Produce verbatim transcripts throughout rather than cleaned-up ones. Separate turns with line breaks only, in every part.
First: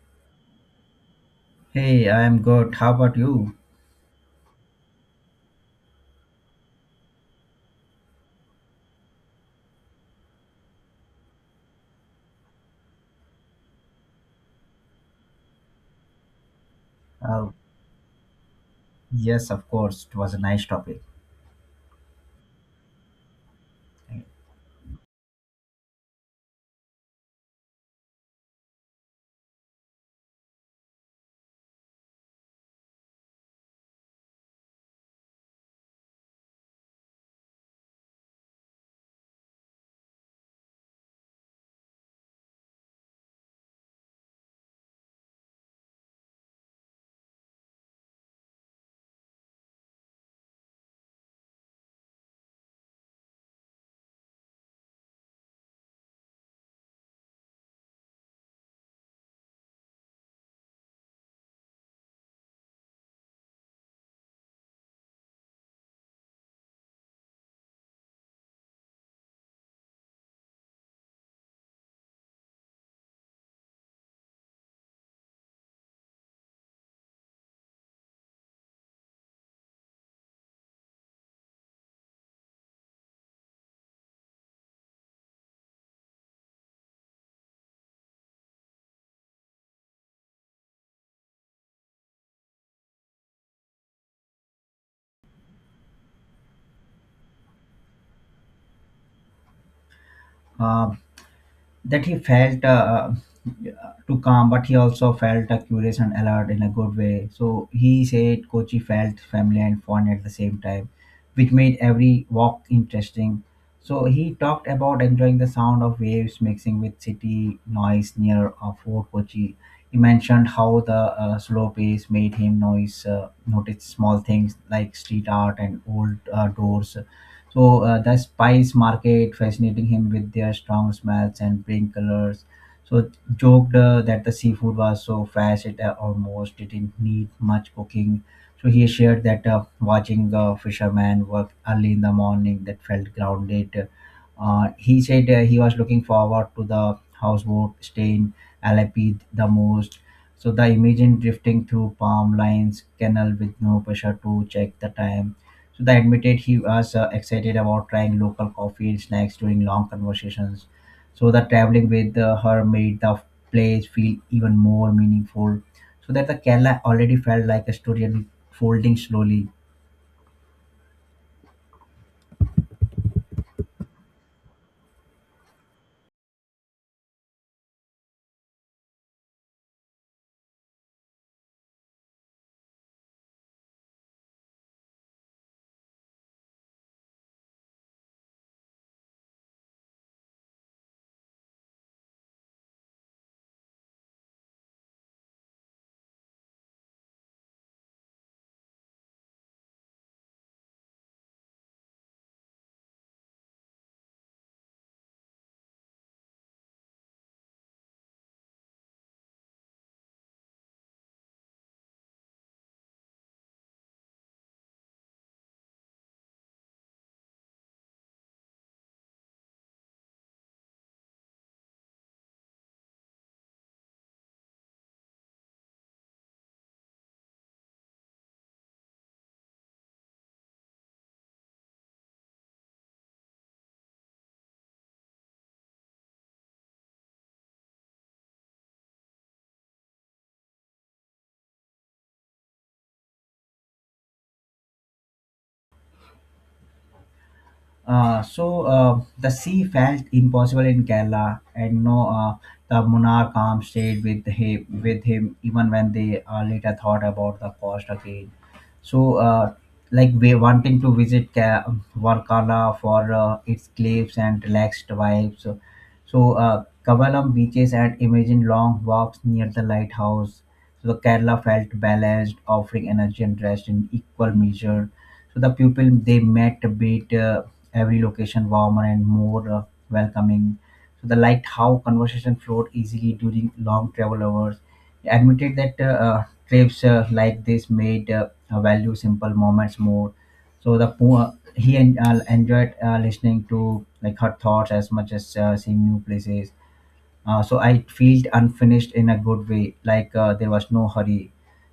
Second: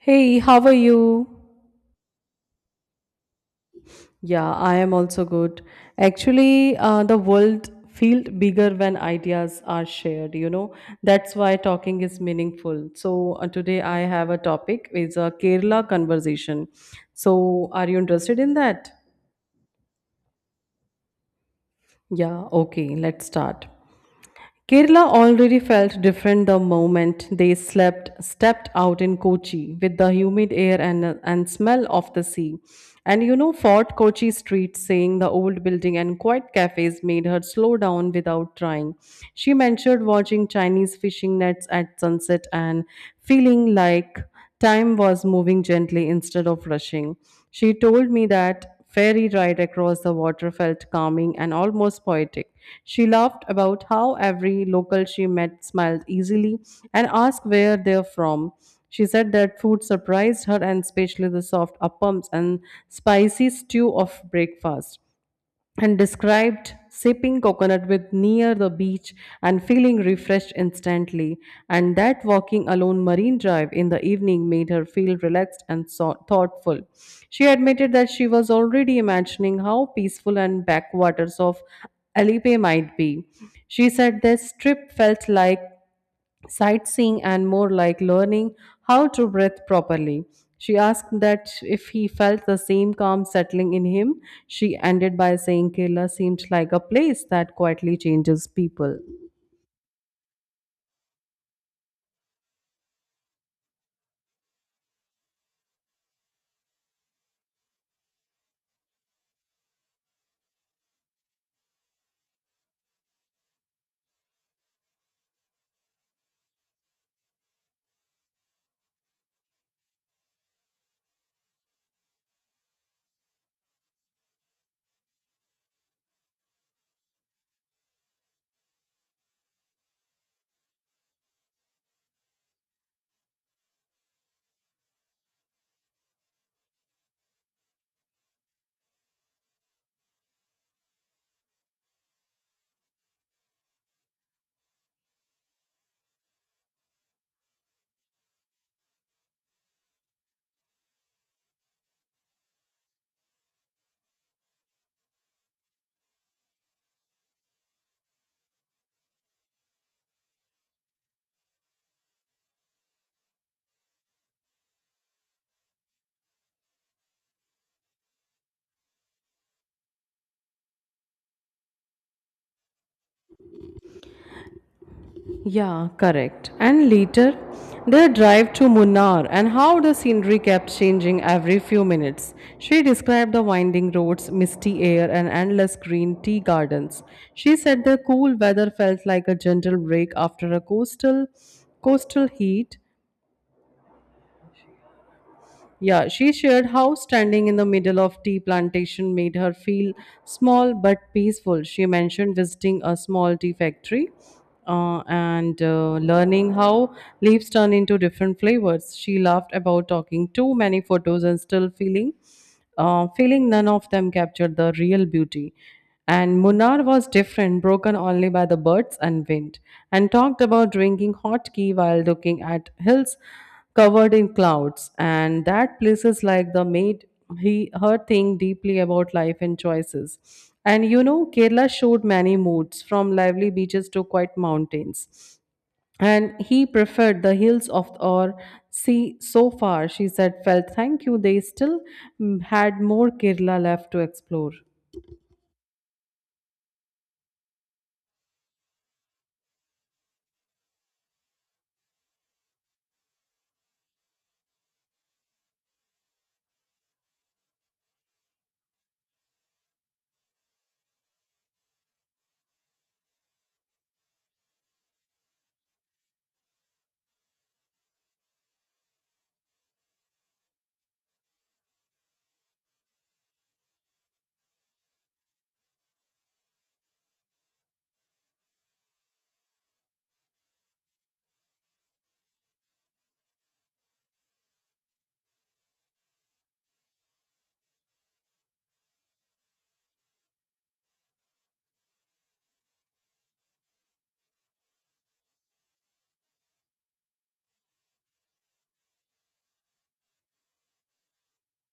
Hey, how are you?
Hey, I am good. How about you?
Yeah, I am also good. Actually, uh, the world feels bigger when ideas are shared, you know. That's why talking is meaningful. So, uh, today I have a topic is a Kerala conversation.
Uh,
So, are you interested in that?
yes, of course. It was a nice topic.
Yeah, okay, let's start. Kerala already felt different the moment they slept, stepped out in Kochi with the humid air and, and smell of the sea. And you know, Fort Kochi Street, seeing the old building and quiet cafes made her slow down without trying. She mentioned watching Chinese fishing nets at sunset and feeling like time was moving gently instead of rushing. She told me that ferry ride across the water felt calming and almost poetic. She laughed about how every local she met smiled easily and asked where they're from. She said that food surprised her and especially the soft appams and spicy stew of breakfast and described sipping coconut with near the beach and feeling refreshed instantly, and that walking alone marine drive in the evening made her feel relaxed and so- thoughtful. She admitted that she was already imagining how peaceful and backwaters of alipe might be. She said this trip felt like sightseeing and more like learning how to breathe properly. She asked that if he felt the same calm settling in him. She ended by saying Kerala seemed like a place that quietly changes people.
Uh, that he felt uh, too calm, but he also felt uh, curious and alert in a good way. So he said Kochi felt family and fun at the same time, which made every walk interesting. So he talked about enjoying the sound of waves mixing with city noise near uh, Fort Kochi. He mentioned how the uh, slow pace made him noise, uh, notice small things like street art and old uh, doors. So uh, the spice market fascinating him with their strong smells and pink colors. So joked uh, that the seafood was so fresh it uh, almost didn't need much cooking. So he shared that uh, watching the fisherman work early in the morning that felt grounded. Uh, he said uh, he was looking forward to the houseboat stay in Alepi the most. So the imagine drifting through palm lines, canal with no pressure to check the time, so they admitted he was uh, excited about trying local coffee and snacks during long conversations. So the traveling with uh, her made the place feel even more meaningful. So that the Kerala already felt like a story unfolding slowly.
Yeah, correct. And later, their drive to Munnar and how the scenery kept changing every few minutes. She described the winding roads, misty air, and endless green tea gardens. She said the cool weather felt like a gentle break after a coastal coastal heat. Yeah, she shared how standing in the middle of tea plantation made her feel small but peaceful. She mentioned visiting a small tea factory, uh, and uh, learning how leaves turn into different flavors. She laughed about talking too many photos and still feeling uh, feeling none of them captured the real beauty. And Munnar was different, broken only by the birds and wind, and talked about drinking hot tea while looking at hills covered in clouds, and that places like the maid he her think deeply about life and choices. And you know, Kerala showed many moods, from lively beaches to quiet mountains, and he preferred the hills of or sea. So far she said felt thank you they still mm, had more kerala left to explore.
Uh, so uh, the sea felt impossible in Kerala, and no, uh, the monarch calm stayed with him, with him even when they uh, later thought about the cost again. So, uh, like we wanting to visit Ka- Varkala for uh, its cliffs and relaxed vibes. So, so uh, Kavalam beaches and imagine long walks near the lighthouse. So the Kerala felt balanced, offering energy and rest in equal measure. So the people they met made uh, every location warmer and more uh, welcoming. So they liked how conversation flowed easily during long travel hours. They admitted that uh, uh, trips uh, like this made uh, uh, value simple moments more. So the po- uh, he en- uh, enjoyed uh, listening to like her thoughts as much as uh, seeing new places. Uh, so I felt unfinished in a good way, like uh, there was no hurry.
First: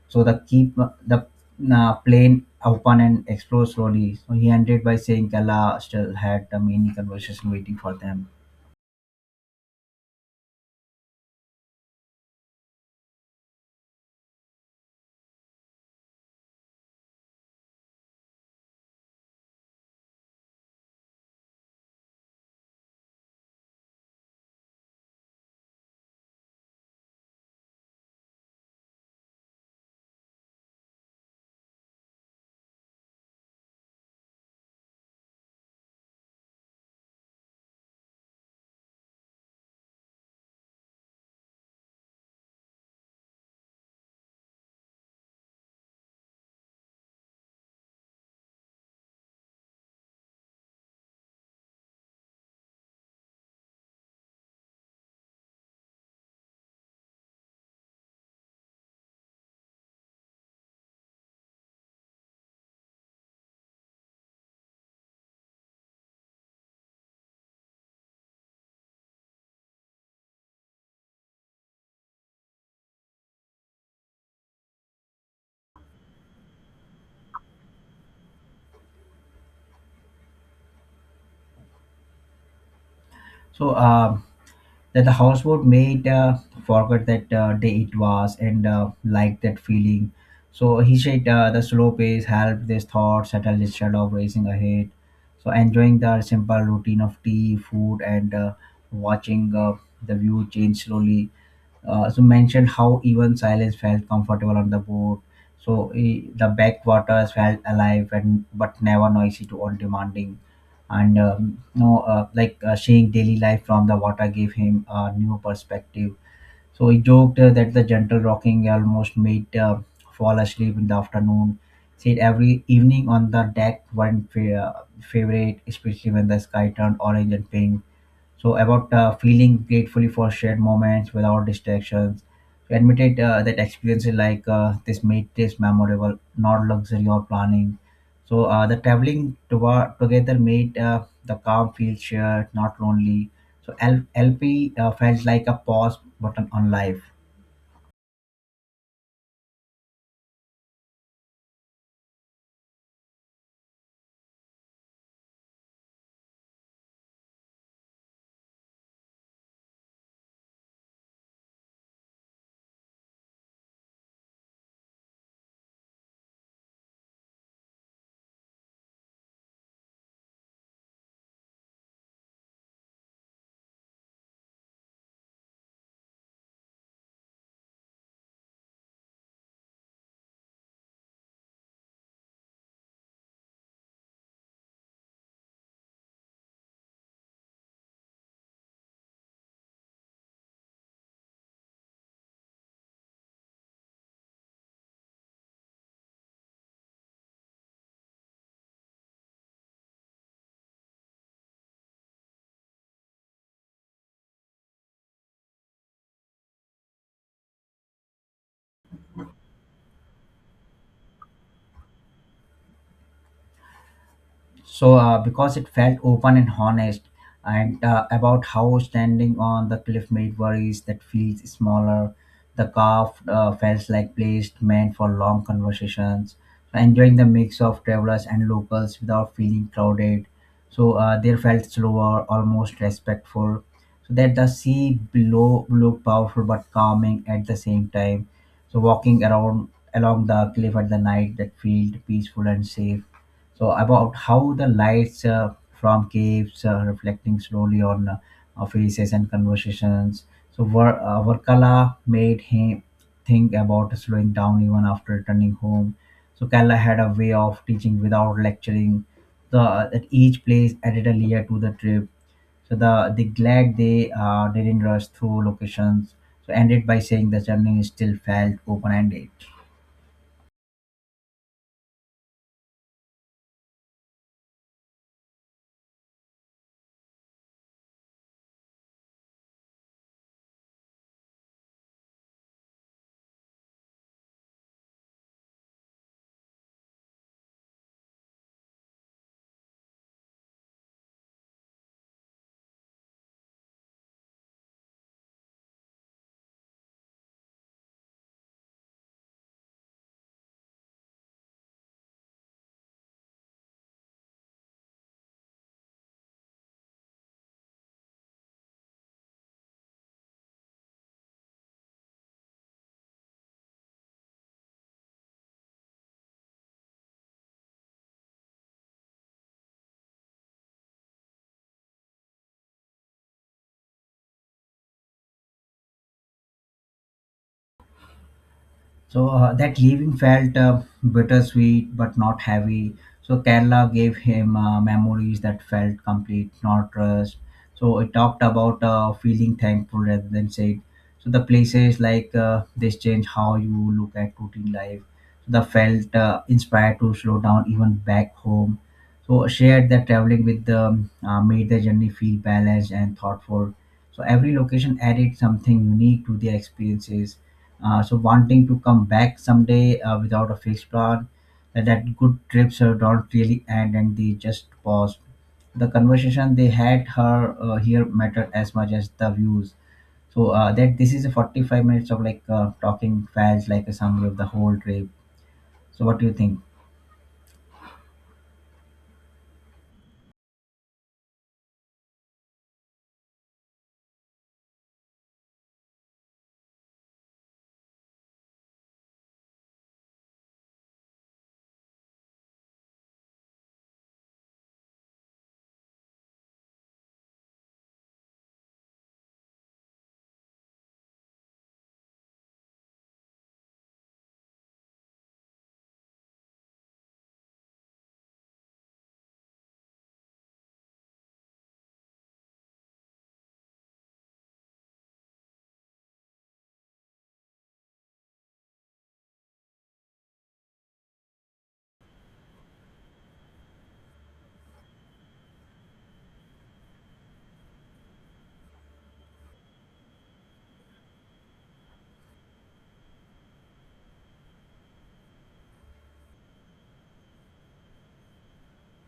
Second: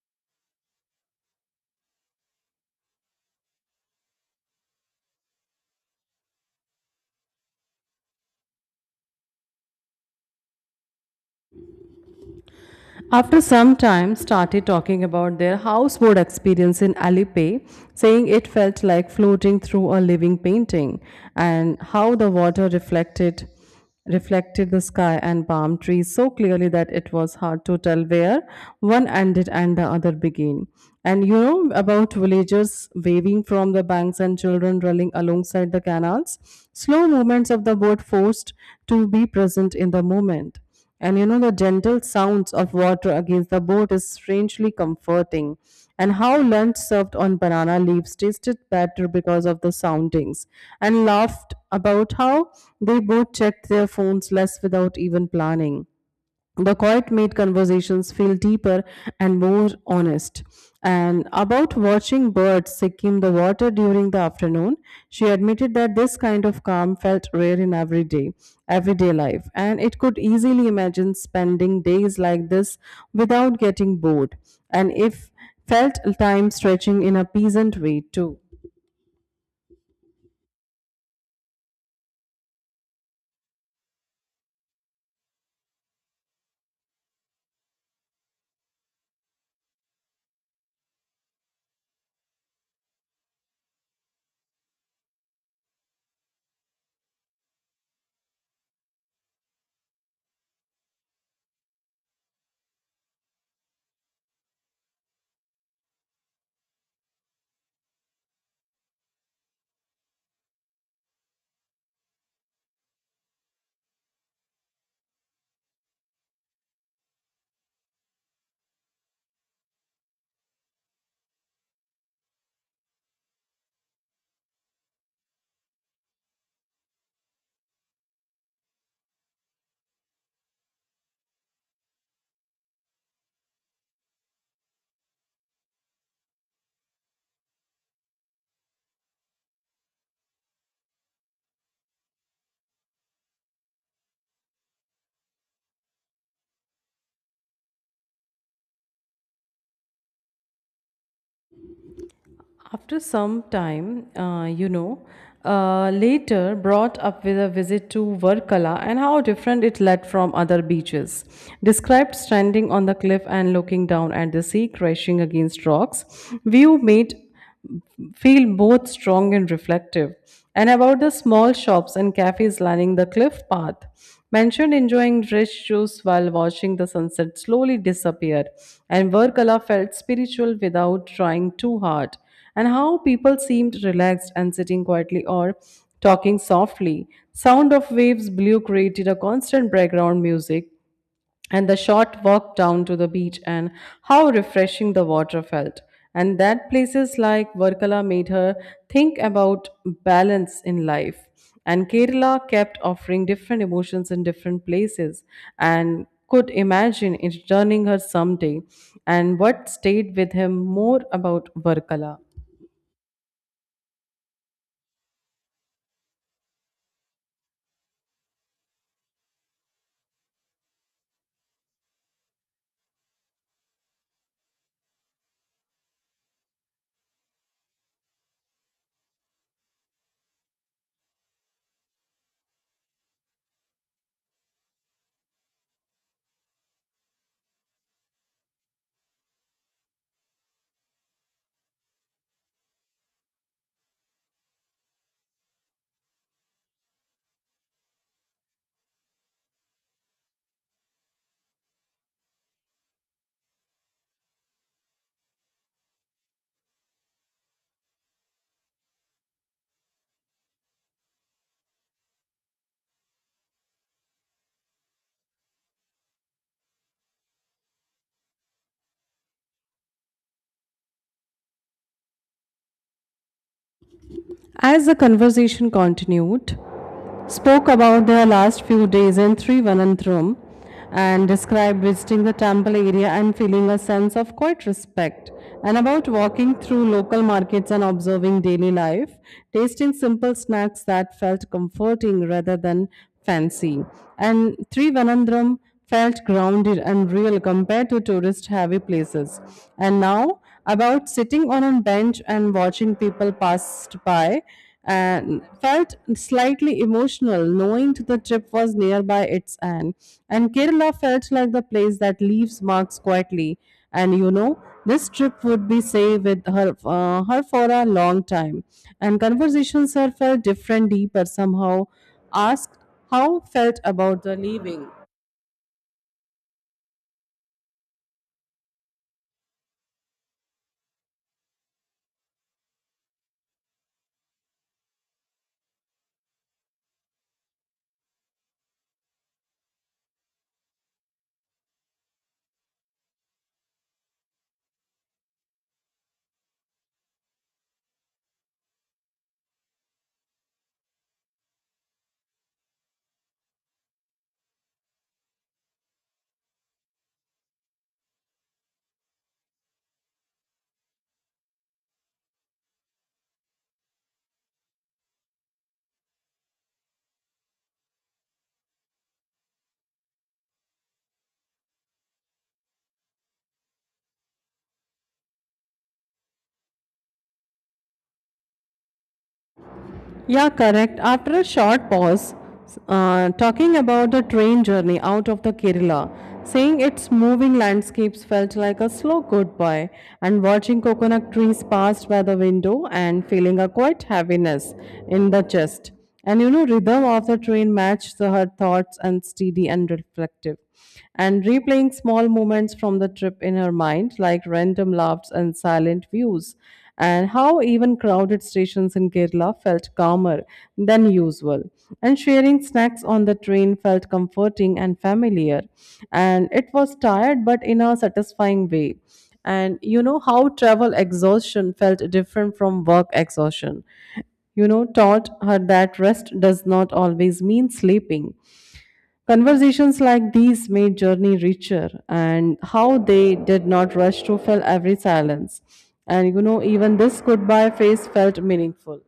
So the keep uh, the uh, plane open and explore slowly. So he ended by saying Kala still had the many conversation waiting for them.
After some time, started talking about their houseboat experience in Alipe, saying it felt like floating through a living painting, and how the water reflected reflected the sky and palm trees so clearly that it was hard to tell where one ended and the other began. And you know about villagers waving from the banks and children running alongside the canals. Slow movements of the boat forced to be present in the moment. And you know, the gentle sounds of water against the boat is strangely comforting. And how lunch served on banana leaves tasted better because of the soundings, and laughed about how they both checked their phones less without even planning. The quiet made conversations feel deeper and more honest. And about watching birds seeking the water during the afternoon, she admitted that this kind of calm felt rare in everyday, everyday life, and it could easily imagine spending days like this without getting bored. And if felt time stretching in a pleasant way too.
So. Uh, that the household mate uh, forgot that uh, day it was and uh, liked that feeling. So he said uh, the slow pace helped this thought settle instead of racing ahead. So enjoying the simple routine of tea, food, and uh, watching uh, the view change slowly. Uh, so mentioned how even silence felt comfortable on the boat. So eh, the backwaters felt alive and but never noisy to all demanding, and um, you know uh, like uh, seeing daily life from the water gave him a new perspective. So he joked uh, that the gentle rocking almost made uh, fall asleep in the afternoon. Said every evening on the deck one fa- uh, favorite, especially when the sky turned orange and pink. So about uh, feeling gratefully for shared moments without distractions. So admitted uh, that experiences like uh, this made this memorable, not luxury or planning. So uh, the traveling to- together made uh, the calm feel shared, not lonely. So L- lp uh, felt like a pause button on life.
After some time, uh, you know, uh, later brought up with a visit to Varkala and how different it led from other beaches. Described standing on the cliff and looking down at the sea crashing against rocks, view made feel both strong and reflective. And about the small shops and cafes lining the cliff path. Mentioned enjoying rich juice while watching the sunset slowly disappear, and Varkala felt spiritual without trying too hard, and how people seemed relaxed and sitting quietly or talking softly. Sound of waves blew created a constant background music, and the short walk down to the beach and how refreshing the water felt. And that places like Varkala made her think about balance in life. And Kerala kept offering different emotions in different places and could imagine it turning her someday. And what stayed with him more about Varkala?
So uh, because it felt open and honest, and uh, about how standing on the cliff made worries that feels smaller. The calf uh, felt like place meant for long conversations, enjoying the mix of travelers and locals without feeling crowded. So uh, they felt slower, almost respectful. So that the sea below looked powerful but calming at the same time. So walking around along the cliff at the night, that felt peaceful and safe. So about how the lights uh, from caves uh, reflecting slowly on uh, our faces and conversations. So Var- uh, Varkala made him think about slowing down even after returning home. So Kerala had a way of teaching without lecturing. The that each place added a layer to the trip. So the they glad they uh, didn't rush through locations. So ended by saying the journey still felt open ended.
As the conversation continued, spoke about their last few days in Thiruvananthapuram and described visiting the temple area and feeling a sense of quiet respect, and about walking through local markets and observing daily life, tasting simple snacks that felt comforting rather than fancy. And Thiruvananthapuram felt grounded and real compared to tourist heavy places. And now about sitting on a bench and watching people passed by and felt slightly emotional knowing the trip was nearby its end, and kerala felt like the place that leaves marks quietly. And you know, this trip would be say with her uh, her for a long time, and conversations her felt different deeper somehow. Asked how felt about the leaving.
So uh, that leaving felt uh, bittersweet but not heavy. So Kerala gave him uh, memories that felt complete, not rushed. So it talked about uh, feeling thankful rather than sad. So the places like uh, this change how you look at routine life. So the felt uh, inspired to slow down even back home. So shared that traveling with them uh, made the journey feel balanced and thoughtful. So every location added something unique to their experiences. Uh, so wanting to come back someday uh, without a fixed plan, that that good trips uh, don't really end and they just pause. The conversation they had her uh, here mattered as much as the views. So uh, that this is a forty-five minutes of like uh, talking fast like a summary of the whole trip. So what do you think?
Yeah, correct. After a short pause, uh, talking about the train journey out of the Kerala, seeing its moving landscapes felt like a slow goodbye, and watching coconut trees pass by the window and feeling a quiet heaviness in the chest. And you know, rhythm of the train matched the- her thoughts and steady and reflective, and replaying small moments from the trip in her mind, like random laughs and silent views, and how even crowded stations in Kerala felt calmer than usual. And sharing snacks on the train felt comforting and familiar, and it was tired but in a satisfying way. And you know how travel exhaustion felt different from work exhaustion, you know, taught her that rest does not always mean sleeping. Conversations like these made journey richer and how they did not rush to fill every silence. And you know, even this goodbye phase felt meaningful.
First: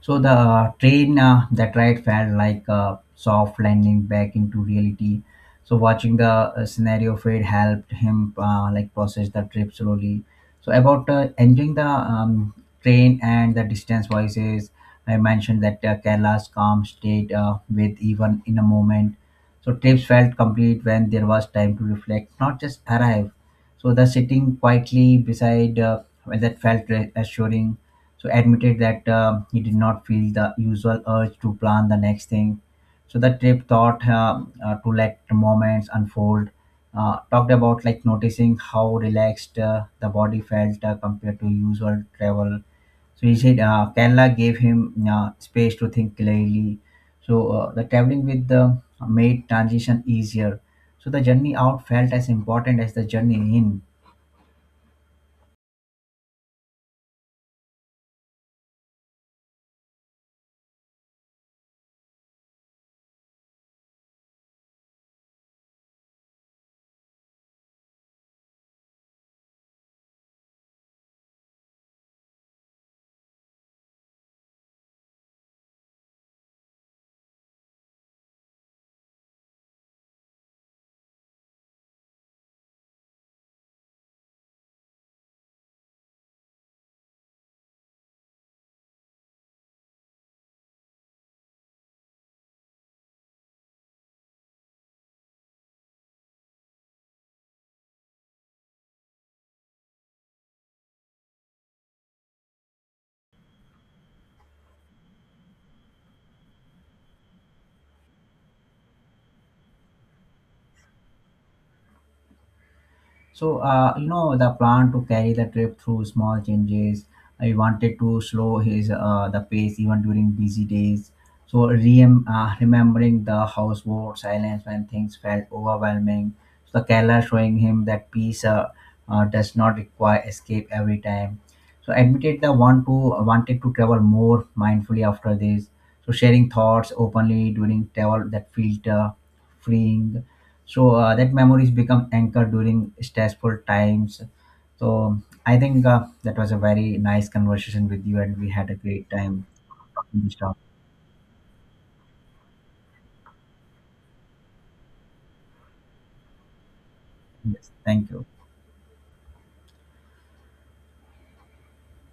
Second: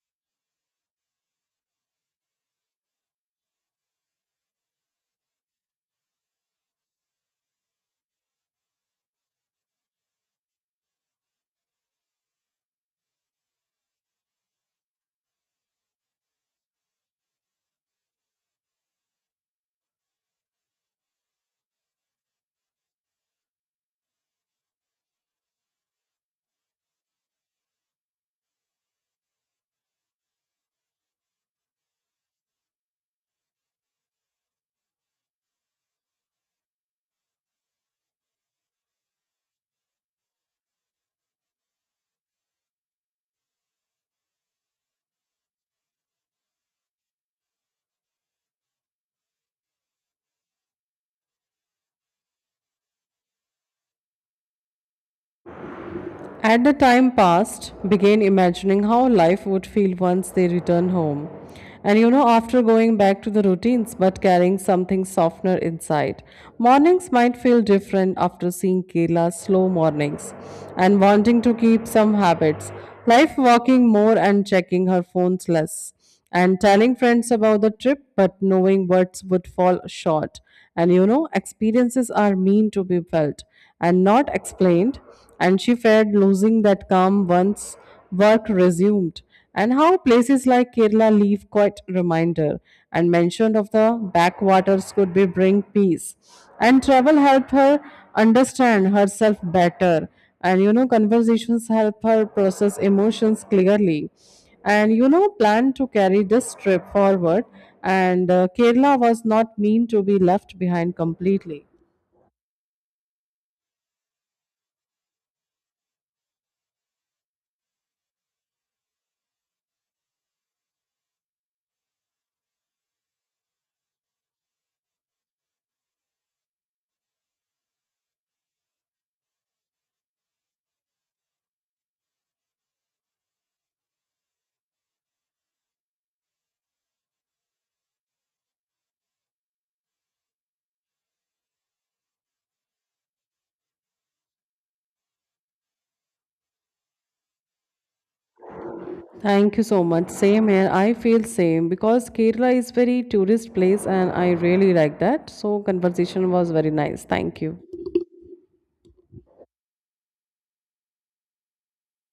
So the uh, train uh, that ride felt like a soft landing back into reality. So watching the uh, scenario fade helped him uh, like process the trip slowly. So about uh, enjoying the um, train and the distance voices, I mentioned that uh, Kerala's calm state uh, with even in a moment. So trips felt complete when there was time to reflect, not just arrive. So the sitting quietly beside uh, well, that felt re- assuring. So admitted that um, he did not feel the usual urge to plan the next thing. So the trip thought um, uh, to let moments unfold. Uh, talked about like noticing how relaxed uh, the body felt uh, compared to usual travel. So he said uh, Kerala gave him uh, space to think clearly. So uh, the traveling with the made transition easier. So the journey out felt as important as the journey in.
At the time passed, began imagining how life would feel once they return home. And you know, after going back to the routines but carrying something softener inside, mornings might feel different after seeing Kerala's slow mornings and wanting to keep some habits, life walking more and checking her phones less. And telling friends about the trip, but knowing words would fall short. And you know, experiences are mean to be felt and not explained. And she feared losing that calm once work resumed. And how places like Kerala leave quite reminder, and mention of the backwaters could be bring peace. And travel helped her understand herself better. And you know, conversations help her process emotions clearly, and you know planned to carry this trip forward, and uh, kerala was not mean to be left behind completely.
So, uh, you know, the plan to carry the trip through small changes. I wanted to slow his uh, the pace even during busy days. So, rem- uh, remembering the houseboat silence when things felt overwhelming. So, the Kerala showing him that peace uh, uh, does not require escape every time. So, admitted the one who wanted to travel more mindfully after this. So, sharing thoughts openly during travel that felt uh, freeing. So uh, that memories become anchored during stressful times. So I think uh, that was a very nice conversation with you and we had a great time
Thank you so much,
talking this
same
topic.
here. I feel same because kerala is very tourist place and I really like that, so conversation was very nice. Thank
Yes,
you.
thank you.